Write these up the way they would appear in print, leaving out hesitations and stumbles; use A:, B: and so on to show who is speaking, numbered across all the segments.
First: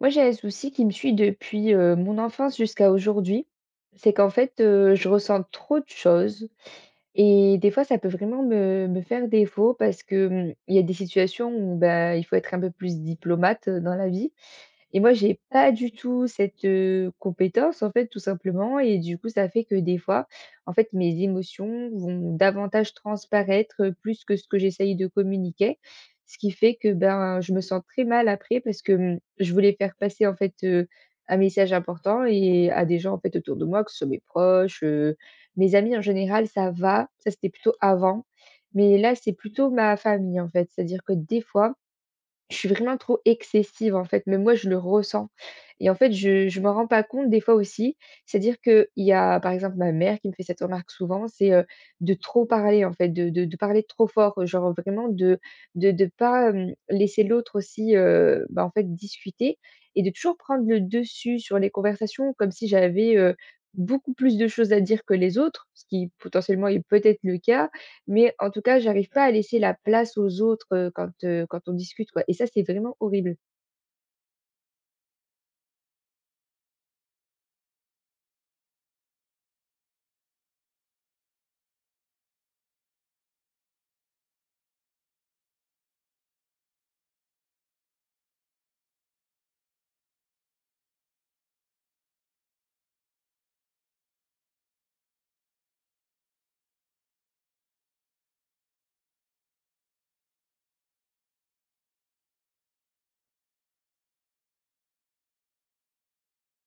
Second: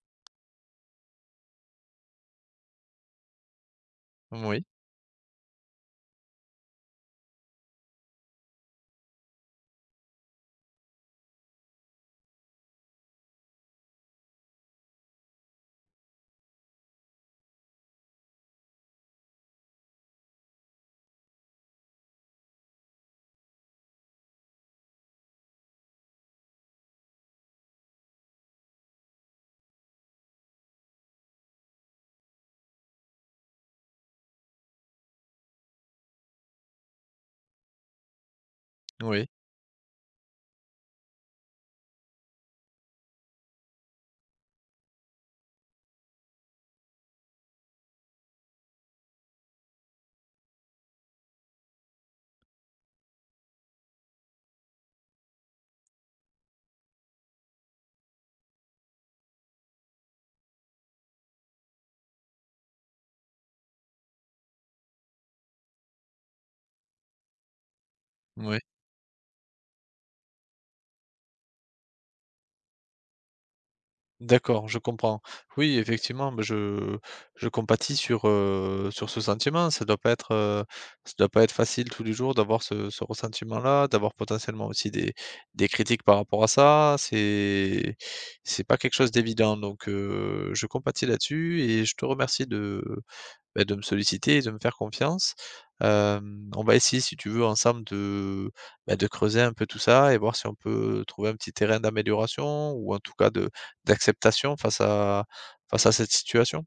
A: Moi, j'ai un souci qui me suit depuis, mon enfance jusqu'à aujourd'hui. C'est qu'en fait,
B: Oui,
A: je ressens trop de choses et des fois, ça peut vraiment me faire défaut parce que, il y a des situations où, ben, il faut être un peu plus diplomate, dans la vie et moi, j'ai pas du tout cette, compétence, en fait, tout simplement et du coup, ça fait que des fois, en fait, mes émotions vont davantage transparaître, plus que ce que j'essaye de communiquer ce qui fait que, ben, je me sens très mal après parce que, je voulais faire passer, en fait, un message important et à des gens, en fait, autour de moi, que ce soit mes proches, mes amis en général, ça va. Ça, c'était plutôt avant. Mais là,
B: oui,
A: c'est plutôt ma famille, en fait. C'est-à-dire que des fois je suis vraiment trop excessive, en fait, mais moi, je le ressens et en fait, je m'en rends pas compte des fois aussi. C'est-à-dire que il y a, par exemple, ma mère qui me fait cette remarque souvent, c'est, de trop parler, en fait, de parler trop fort, genre vraiment de de pas, laisser l'autre aussi, bah, en fait, discuter et de toujours prendre le dessus sur les conversations comme si j'avais, beaucoup plus de choses à dire que les autres, ce qui potentiellement est peut-être le cas mais en
B: oui.
A: tout cas, j'arrive pas à laisser la place aux autres, quand, quand on discute, quoi et ça, c'est vraiment horrible.
B: D'accord, je comprends. Oui, effectivement, bah, je compatis sur, sur ce sentiment. Ça doit pas être, ça doit pas être facile tous les jours d'avoir ce ressentiment-là, d'avoir potentiellement aussi des critiques par rapport à ça. C'est pas quelque chose d'évident donc je compatis là-dessus et je te remercie de Beh, de me solliciter et de me faire confiance. On va essayer, si tu veux, ensemble de, bah, de creuser un peu tout ça et voir si on peut trouver un petit terrain d'amélioration ou en tout cas de d'acceptation face à cette situation.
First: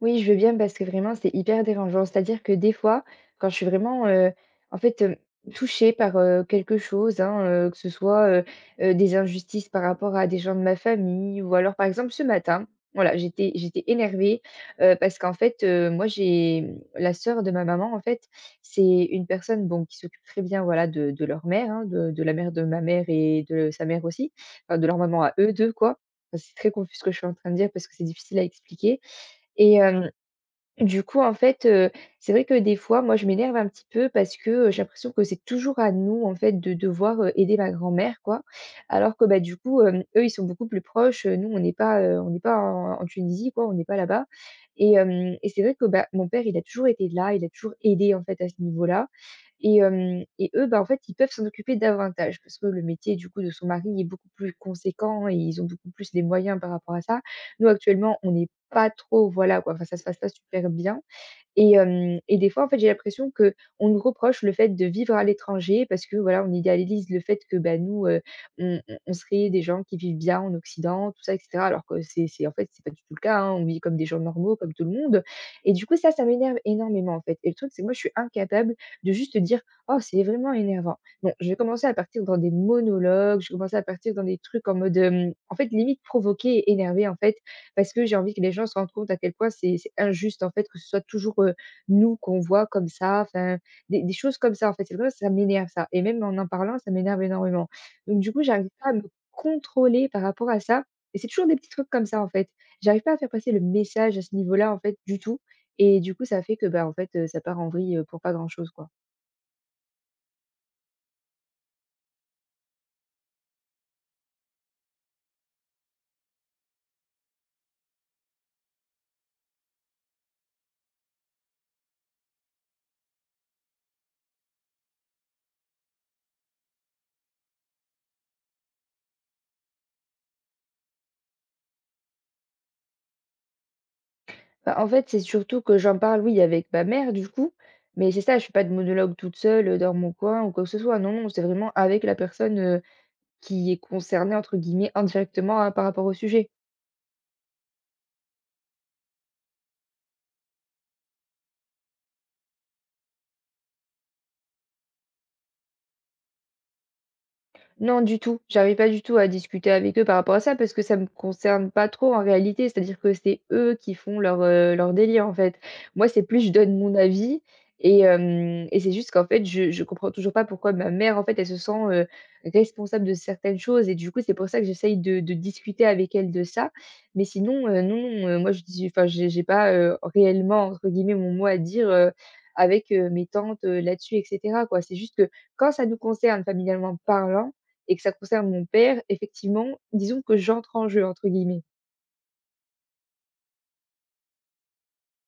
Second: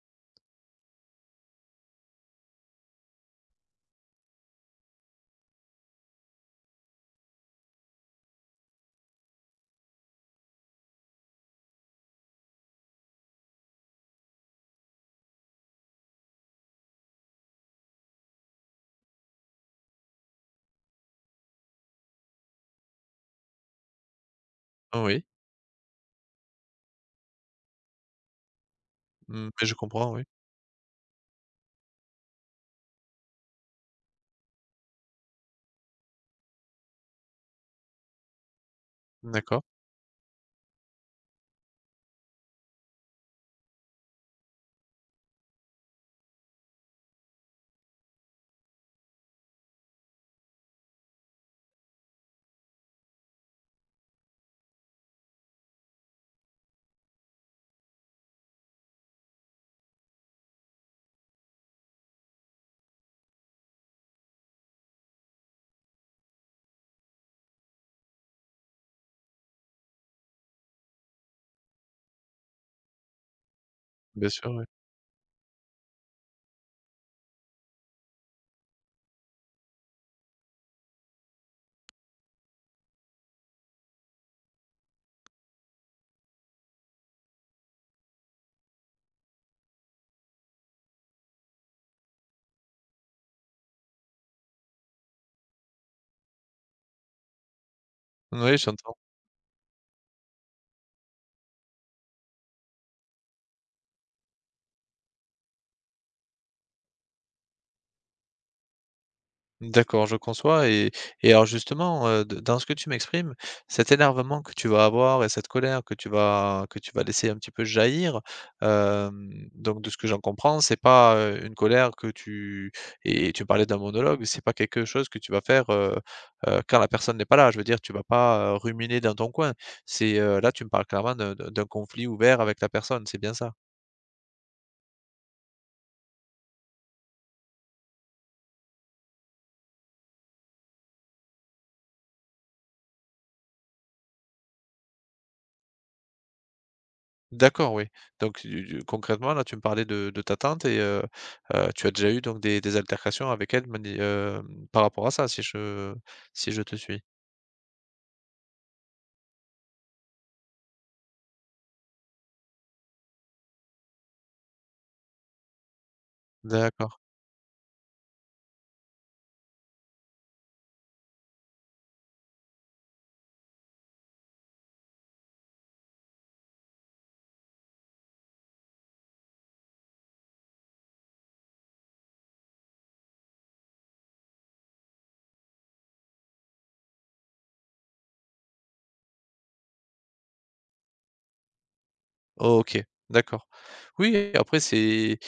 A: Oui, je veux bien parce que vraiment, c'est hyper dérangeant. C'est-à-dire que des fois, quand je suis vraiment, en fait, touchée par, quelque chose, hein, que ce soit, des injustices par rapport à des gens de ma famille ou alors, par exemple, ce matin, voilà, j'étais énervée, parce qu'en fait, moi, j'ai, la sœur de ma maman, en fait, c'est une personne, bon, qui s'occupe très bien, voilà, de leur mère, hein, de la mère de ma mère et de sa mère aussi, enfin, de leur maman
B: Oui,
A: à eux 2 quoi. Enfin, c'est très confus ce que je suis en train de dire parce que c'est difficile à expliquer
B: mmh, mais
A: et
B: je
A: hem
B: comprends, oui.
A: du coup, en fait, c'est vrai que des fois, moi, je m'énerve un petit peu parce que, j'ai l'impression que c'est toujours à nous, en fait, de devoir, aider ma grand-mère, quoi. Alors que, bah, du
B: D'accord,
A: coup, eux, ils sont beaucoup plus proches, nous, on n'est pas en Tunisie, quoi, on n'est pas là-bas et c'est vrai que, bah, mon père, il a toujours été là, il a toujours aidé, en fait, à ce niveau-là et eux, bah, en fait, ils peuvent s'en occuper davantage parce que le métier, du coup, de son mari est beaucoup plus conséquent et ils ont beaucoup plus les moyens par rapport à ça. Nous, actuellement, on est pas trop, voilà quoi, enfin ça se passe pas super bien et des fois en fait j'ai l'impression que on nous reproche le fait de vivre à l'étranger parce que voilà, on idéalise le fait que, bah, nous, on serait des gens qui vivent bien en occident, tout ça et cetera. Alors que c'est en fait, c'est pas du tout le cas, hein, on vit comme des gens
B: bien sûr,
A: normaux,
B: oui.
A: comme tout le monde et du coup ça, ça m'énerve énormément en fait et le truc c'est que moi je suis incapable de juste dire: «Oh c'est vraiment énervant». Non, je vais commencer à partir dans des monologues, je vais commencer à partir dans des trucs en mode, en fait limite provoquer et énerver en fait parce que j'ai envie que les gens se rendent compte à quel point c'est injuste, en fait, que ce soit toujours, nous qu'on voit comme ça, enfin, des choses comme ça, en fait. C'est vrai, ça m'énerve ça et même en parlant, ça m'énerve énormément. Donc du coup,
B: Oui,
A: j'arrive pas à
B: j'entends.
A: me contrôler par rapport à ça et c'est toujours des petits trucs comme ça, en fait. J'arrive pas à faire passer le message à ce niveau-là, en fait, du tout et du coup, ça fait que, bah, en fait, ça part en vrille, pour pas grand-chose, quoi.
B: D'accord, je conçois et alors justement, d dans ce que tu m'exprimes, cet énervement que tu vas avoir et cette colère que tu vas laisser un petit peu jaillir, donc de ce que j'en comprends, c'est pas, une colère que tu et tu parlais d'un monologue, c'est pas quelque chose que tu vas faire, quand la personne n'est pas là. Je veux dire, tu vas pas, ruminer dans ton coin. C'est, là, tu me parles clairement d'un conflit ouvert avec la personne, c'est bien ça?
A: Bah, en fait, c'est surtout que j'en parle, oui, avec ma mère, du coup, mais c'est ça, je ne fais pas de monologue toute seule, dans mon coin ou quoi que ce soit. Non, non, c'est vraiment avec la personne, qui est concerné entre guillemets «indirectement» hein, par rapport au sujet.
B: D'accord, oui. Donc du concrètement, là, tu me parlais de ta tante et tu as déjà eu donc des altercations avec elle par rapport à ça, si je te suis?
A: Non, du tout. J'arrivais pas du tout à discuter avec eux par rapport à ça parce que ça me concerne pas trop en réalité. C'est-à-dire que c'est eux qui font leur, leur délire en fait. Moi, c'est plus je donne
B: D'accord.
A: mon avis et c'est juste qu'en fait, je comprends toujours pas pourquoi ma mère, en fait, elle se sent, responsable de certaines choses et du coup, c'est pour ça que j'essaye de discuter avec elle de ça. Mais sinon, non, non, moi, je dis enfin, j'ai pas, «réellement» entre guillemets mon mot à dire, avec, mes tantes, là-dessus et cetera quoi. C'est juste que quand ça nous concerne familialement parlant, et que ça concerne mon père, effectivement, disons que «j'entre en jeu» entre guillemets.
B: Oh, OK, d'accord. Oui, après c'est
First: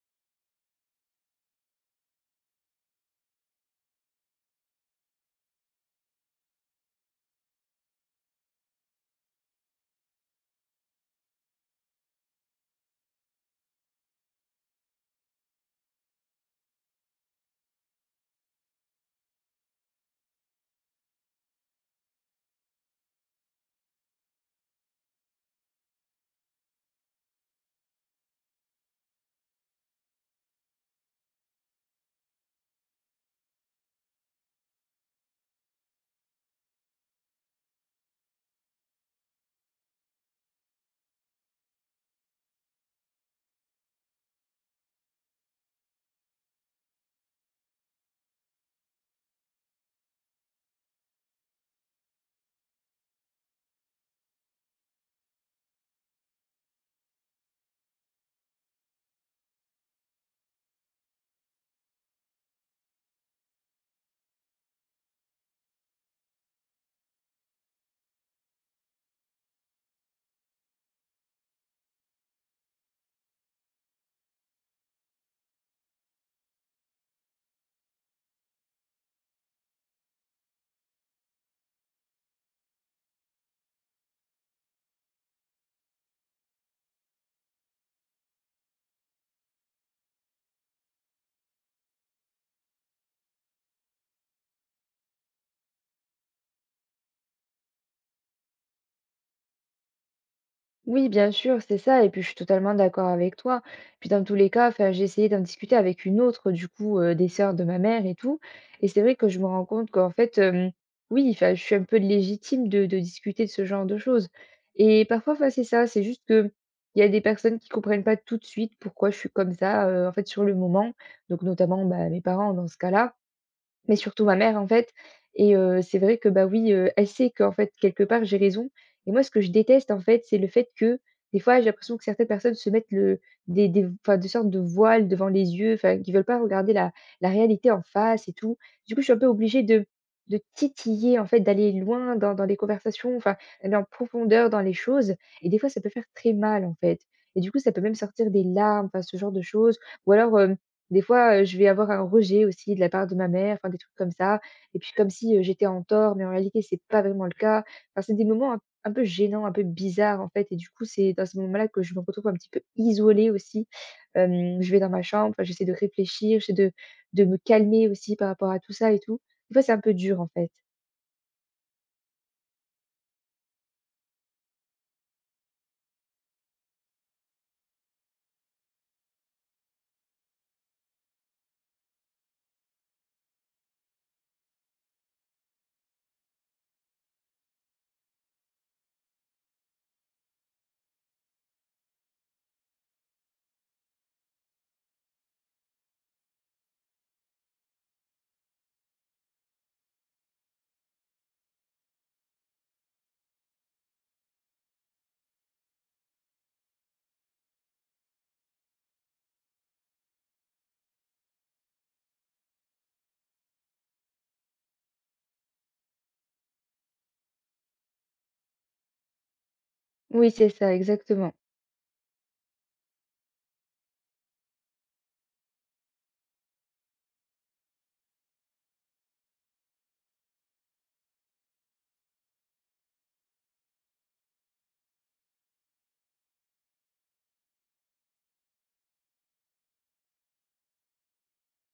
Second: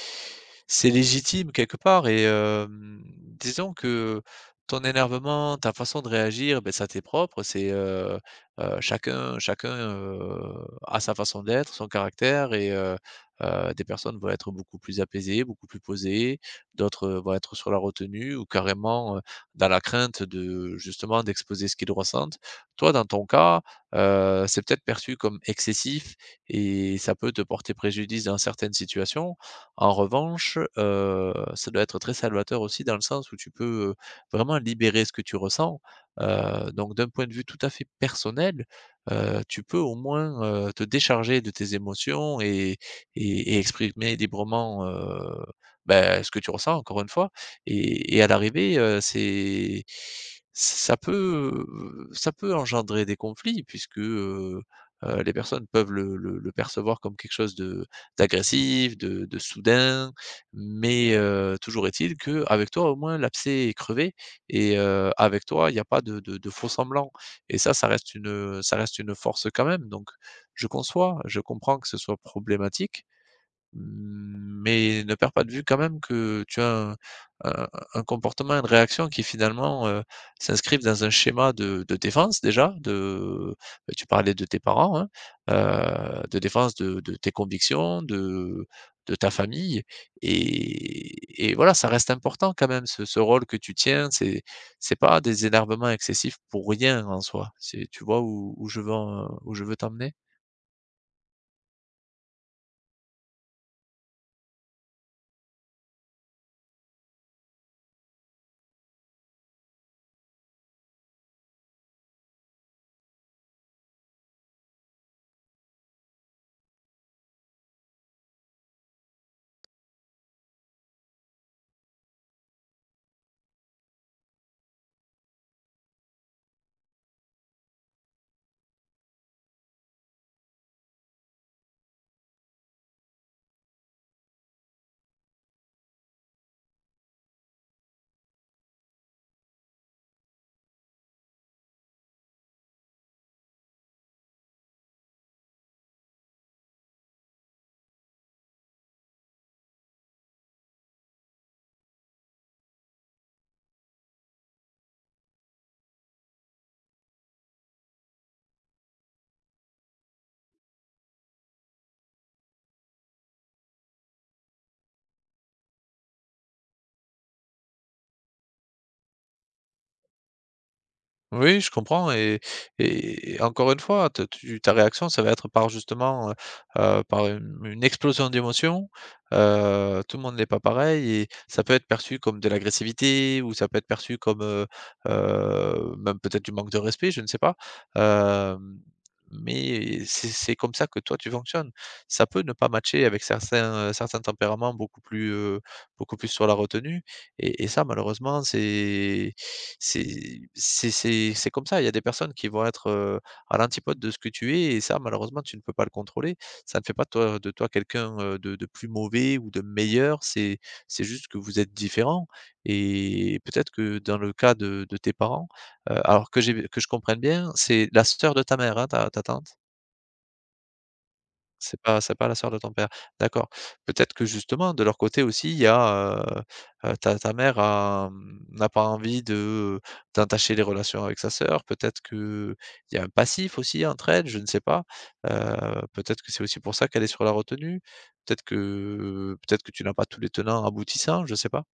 B: c'est légitime quelque part et hem, disons que ton énervement, ta façon de réagir, ben ça t'est propre, c'est, chacun, a sa façon d'être, son caractère et des personnes vont être beaucoup plus apaisées, beaucoup plus posées, d'autres, vont être sur la retenue ou carrément, dans la crainte de justement d'exposer ce qu'ils ressentent. Toi, dans ton cas, c'est peut-être perçu comme excessif et ça peut te porter préjudice dans certaines situations. En revanche, ça doit être très salvateur aussi dans le sens où tu peux, vraiment libérer ce que tu ressens. Donc d'un point de vue tout à fait personnel, tu peux au moins, te décharger de tes émotions et et exprimer librement, bah, ce que tu ressens encore une fois et à l'arrivée, ça peut, ça peut engendrer des conflits puisque, les personnes peuvent le percevoir comme quelque chose de d'agressif, de soudain, mais toujours est-il qu'avec toi, au moins, l'abcès est crevé et avec toi, il n'y a pas de de faux semblant et ça, ça reste une force quand même donc je conçois, je comprends que ce soit problématique. Mmh, mais ne perds pas de vue quand même que tu as un un un comportement, une réaction qui finalement, s'inscrivent dans un schéma de défense déjà, de bah, tu parlais de tes parents, hein, de défense de tes convictions, de ta famille et voilà, ça reste important quand même ce rôle que tu tiens. C'est pas des énervements excessifs pour rien en soi. C'est tu vois où je veux t'emmener?
A: Oui, bien sûr, c'est ça et puis je suis totalement d'accord avec toi. Puis dans tous les cas, enfin, j'ai essayé d'en discuter avec une autre du coup, des sœurs de ma mère et tout et c'est vrai que je me rends compte qu'en fait, oui, enfin, je suis un peu légitime de discuter de ce genre de choses et parfois, enfin, c'est ça, c'est juste que il y a des personnes qui comprennent pas tout de suite pourquoi je suis comme ça, en fait, sur le moment, donc notamment, bah, mes parents dans ce cas-là. Mais surtout ma mère, en fait et c'est vrai que, bah, oui, elle sait qu'en fait, quelque part, j'ai raison et moi, ce que je déteste, en fait, c'est le fait que, des fois, j'ai l'impression que certaines personnes se mettent le des enfin, des sortes de voiles devant les yeux, enfin, qui veulent pas regarder la réalité en face et tout. Du coup, je suis un peu obligée de titiller, en fait, d'aller loin dans les conversations, enfin, d'aller en profondeur dans les choses et des fois, ça peut faire très mal, en fait et du coup, ça peut même sortir des larmes, enfin, ce genre de choses ou alors, hem des fois, je vais avoir un rejet aussi de la part de ma mère, enfin des trucs comme ça et puis comme si, j'étais en tort, mais en réalité c'est pas vraiment le cas. Enfin, c'est des moments un peu gênants, un peu bizarres en fait et du coup, c'est dans ce moment là que je me retrouve un petit peu isolée aussi. Je vais dans ma chambre, enfin j'essaie de réfléchir, j'essaie de me calmer aussi par rapport à tout ça et tout. Des fois, c'est un peu dur en fait.
B: Oui, je comprends et et encore une fois, te tu ta réaction, ça va être par justement, par une explosion d'émotions. Tout le monde n'est pas pareil et ça peut être perçu comme de l'agressivité ou ça peut être perçu comme, même peut-être du manque de respect, je ne sais pas. Hem, mais c'est comme ça que toi tu fonctionnes. Ça peut ne pas matcher avec certains, certains tempéraments beaucoup plus sur la retenue et ça malheureusement c'est c'est comme ça. Il y a des personnes qui vont être, à l'antipode de ce que tu es et ça, malheureusement, tu ne peux pas le contrôler. Ça ne fait pas de toi quelqu'un, de plus mauvais ou de meilleur. C'est juste que vous êtes différents et peut-être que dans le cas de tes parents, alors que j'ai que je comprenne bien, c'est la sœur de ta mère, hein, ta tante?
A: Oui, c'est ça, exactement.
B: C'est pas la sœur de ton père. D'accord. Peut-être que justement de leur côté aussi, il y a, ta mère a, mmh, n'a pas envie de d'entacher les relations avec sa sœur. Peut-être que il y a un passif aussi entre elles, je ne sais pas. Peut-être que c'est aussi pour ça qu'elle est sur la retenue. Peut-être que tu n'as pas tous les tenants aboutissants, je ne sais pas.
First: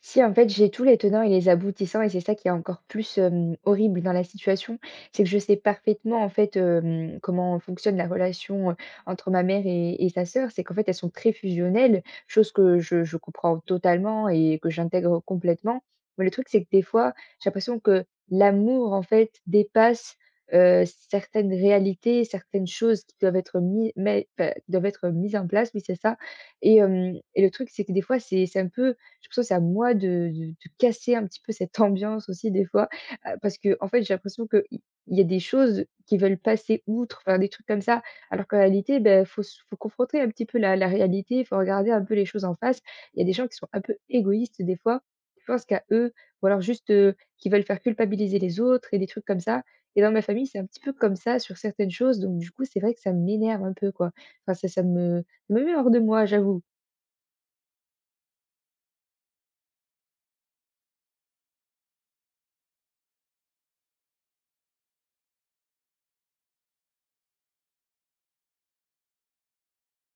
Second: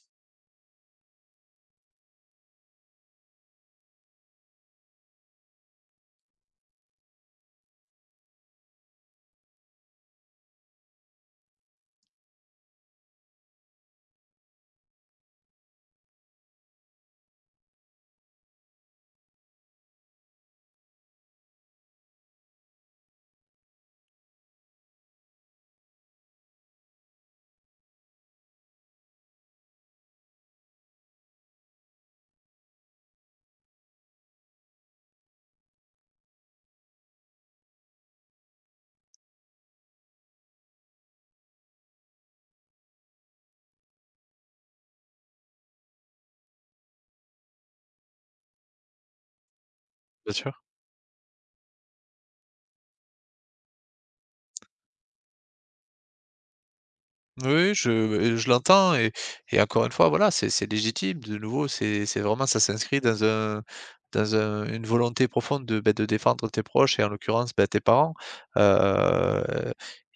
A: Si, en fait, j'ai tous les tenants et les aboutissants et c'est ça qui est encore plus, horrible dans la situation. C'est que je sais parfaitement, en fait, comment fonctionne la relation, entre ma mère et sa sœur. C'est qu'en fait, elles sont très fusionnelles, chose que je comprends totalement et que j'intègre complètement. Mais le truc, c'est que des fois, j'ai l'impression que l'amour, en fait, dépasse, heu, certaines réalités, certaines choses qui doivent être mis mais enfin, qui doivent être mises en place, oui, c'est ça et le truc, c'est que des fois, c'est un peu je pense que c'est à moi de casser un petit peu cette ambiance aussi des fois, parce que en fait, j'ai l'impression que il y a des choses qui veulent passer outre, faire des trucs comme ça, alors qu'en réalité, ben faut confronter un petit peu la réalité, il faut regarder un peu les choses en face. Il y a des gens qui sont un peu égoïstes des fois, qui pensent qu'à eux ou alors juste, qui veulent faire culpabiliser les autres et des trucs comme ça et dans ma
B: Bien
A: famille, c'est
B: sûr.
A: un petit peu comme ça sur certaines choses donc du coup, c'est vrai que ça m'énerve un peu quoi. Enfin ça me met hors de moi, j'avoue.
B: Oui, je l'entends et encore une fois, voilà, c'est légitime. De nouveau, c'est vraiment ça s'inscrit dans un une volonté profonde de, beh, de défendre tes proches et en l'occurrence, bah, tes parents. Heu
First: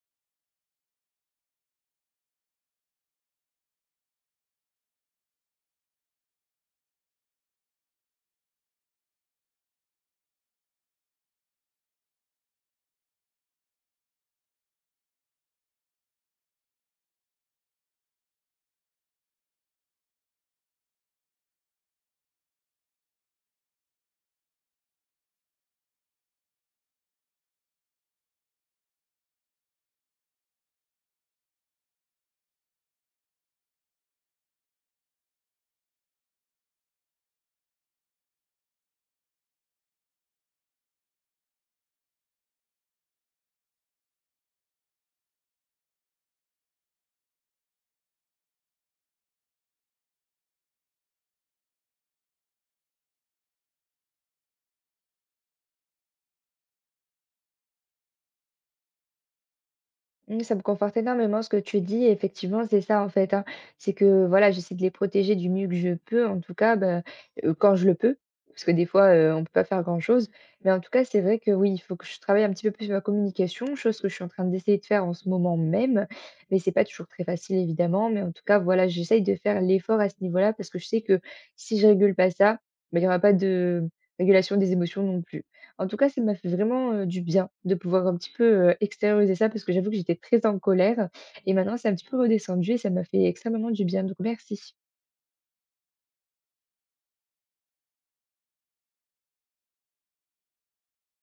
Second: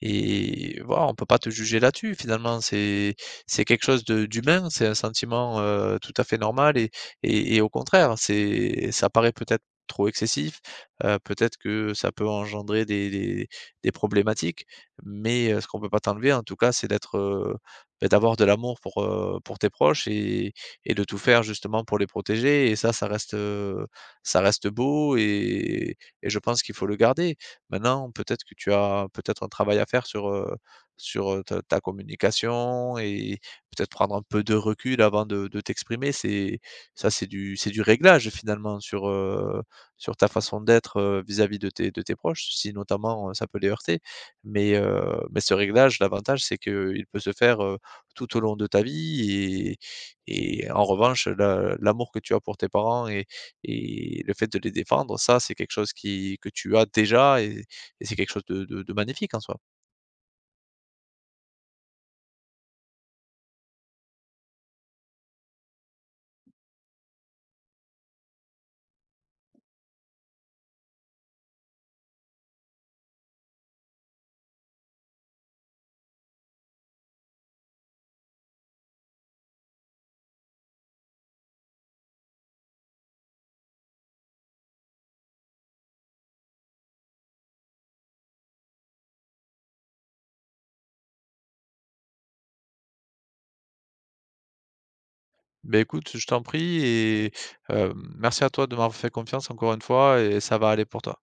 B: et voilà, on peut pas te juger là-dessus finalement. C'est quelque chose de d'humain, c'est un sentiment, tout à fait normal et et au contraire, c'est ça paraît peut-être trop excessif, peut-être que ça peut engendrer des des problématiques mais ce qu'on peut pas t'enlever en tout cas, c'est d'être, beh, d'avoir de l'amour pour tes proches et de tout faire justement pour les protéger et ça, ça reste beau et je pense qu'il faut le garder. Maintenant, peut-être que tu as peut-être un travail à faire sur, sur, ta communication et peut-être prendre un peu de recul avant de t'exprimer. C'est du réglage finalement sur, sur ta façon d'être, vis-à-vis de tes proches, si notamment, ça peut les heurter. Mais ce réglage, l'avantage, c'est qu'il peut se faire, tout au long de ta vie et en revanche, la l'amour que tu as pour tes parents et le fait de les défendre, ça, c'est quelque chose qui que tu as déjà et c'est quelque chose de de magnifique en soi.
A: Mmh, ça me conforte énormément ce que tu dis et effectivement, c'est ça en fait, hein. C'est que voilà, j'essaie de les protéger du mieux que je peux, en tout cas, bah, quand je le peux, parce que des fois, on ne peut pas faire grand-chose. Mais en tout cas, c'est vrai que oui, il faut que je travaille un petit peu plus sur ma communication, chose que je suis en train d'essayer de faire en ce moment même. Mais c'est pas toujours très facile évidemment, mais en tout cas, voilà, j'essaye de faire l'effort à ce niveau-là parce que je sais que si je régule pas ça, bah, il n'y aura pas de régulation des émotions non plus. En tout cas, ça m'a fait vraiment, du bien de pouvoir un petit peu, extérioriser ça parce que j'avoue que j'étais très en colère et maintenant c'est un petit peu redescendu et ça m'a fait extrêmement du bien, donc merci.
B: Beh, écoute, je t'en prie et merci à toi de m'avoir fait confiance encore une fois et ça va aller pour toi.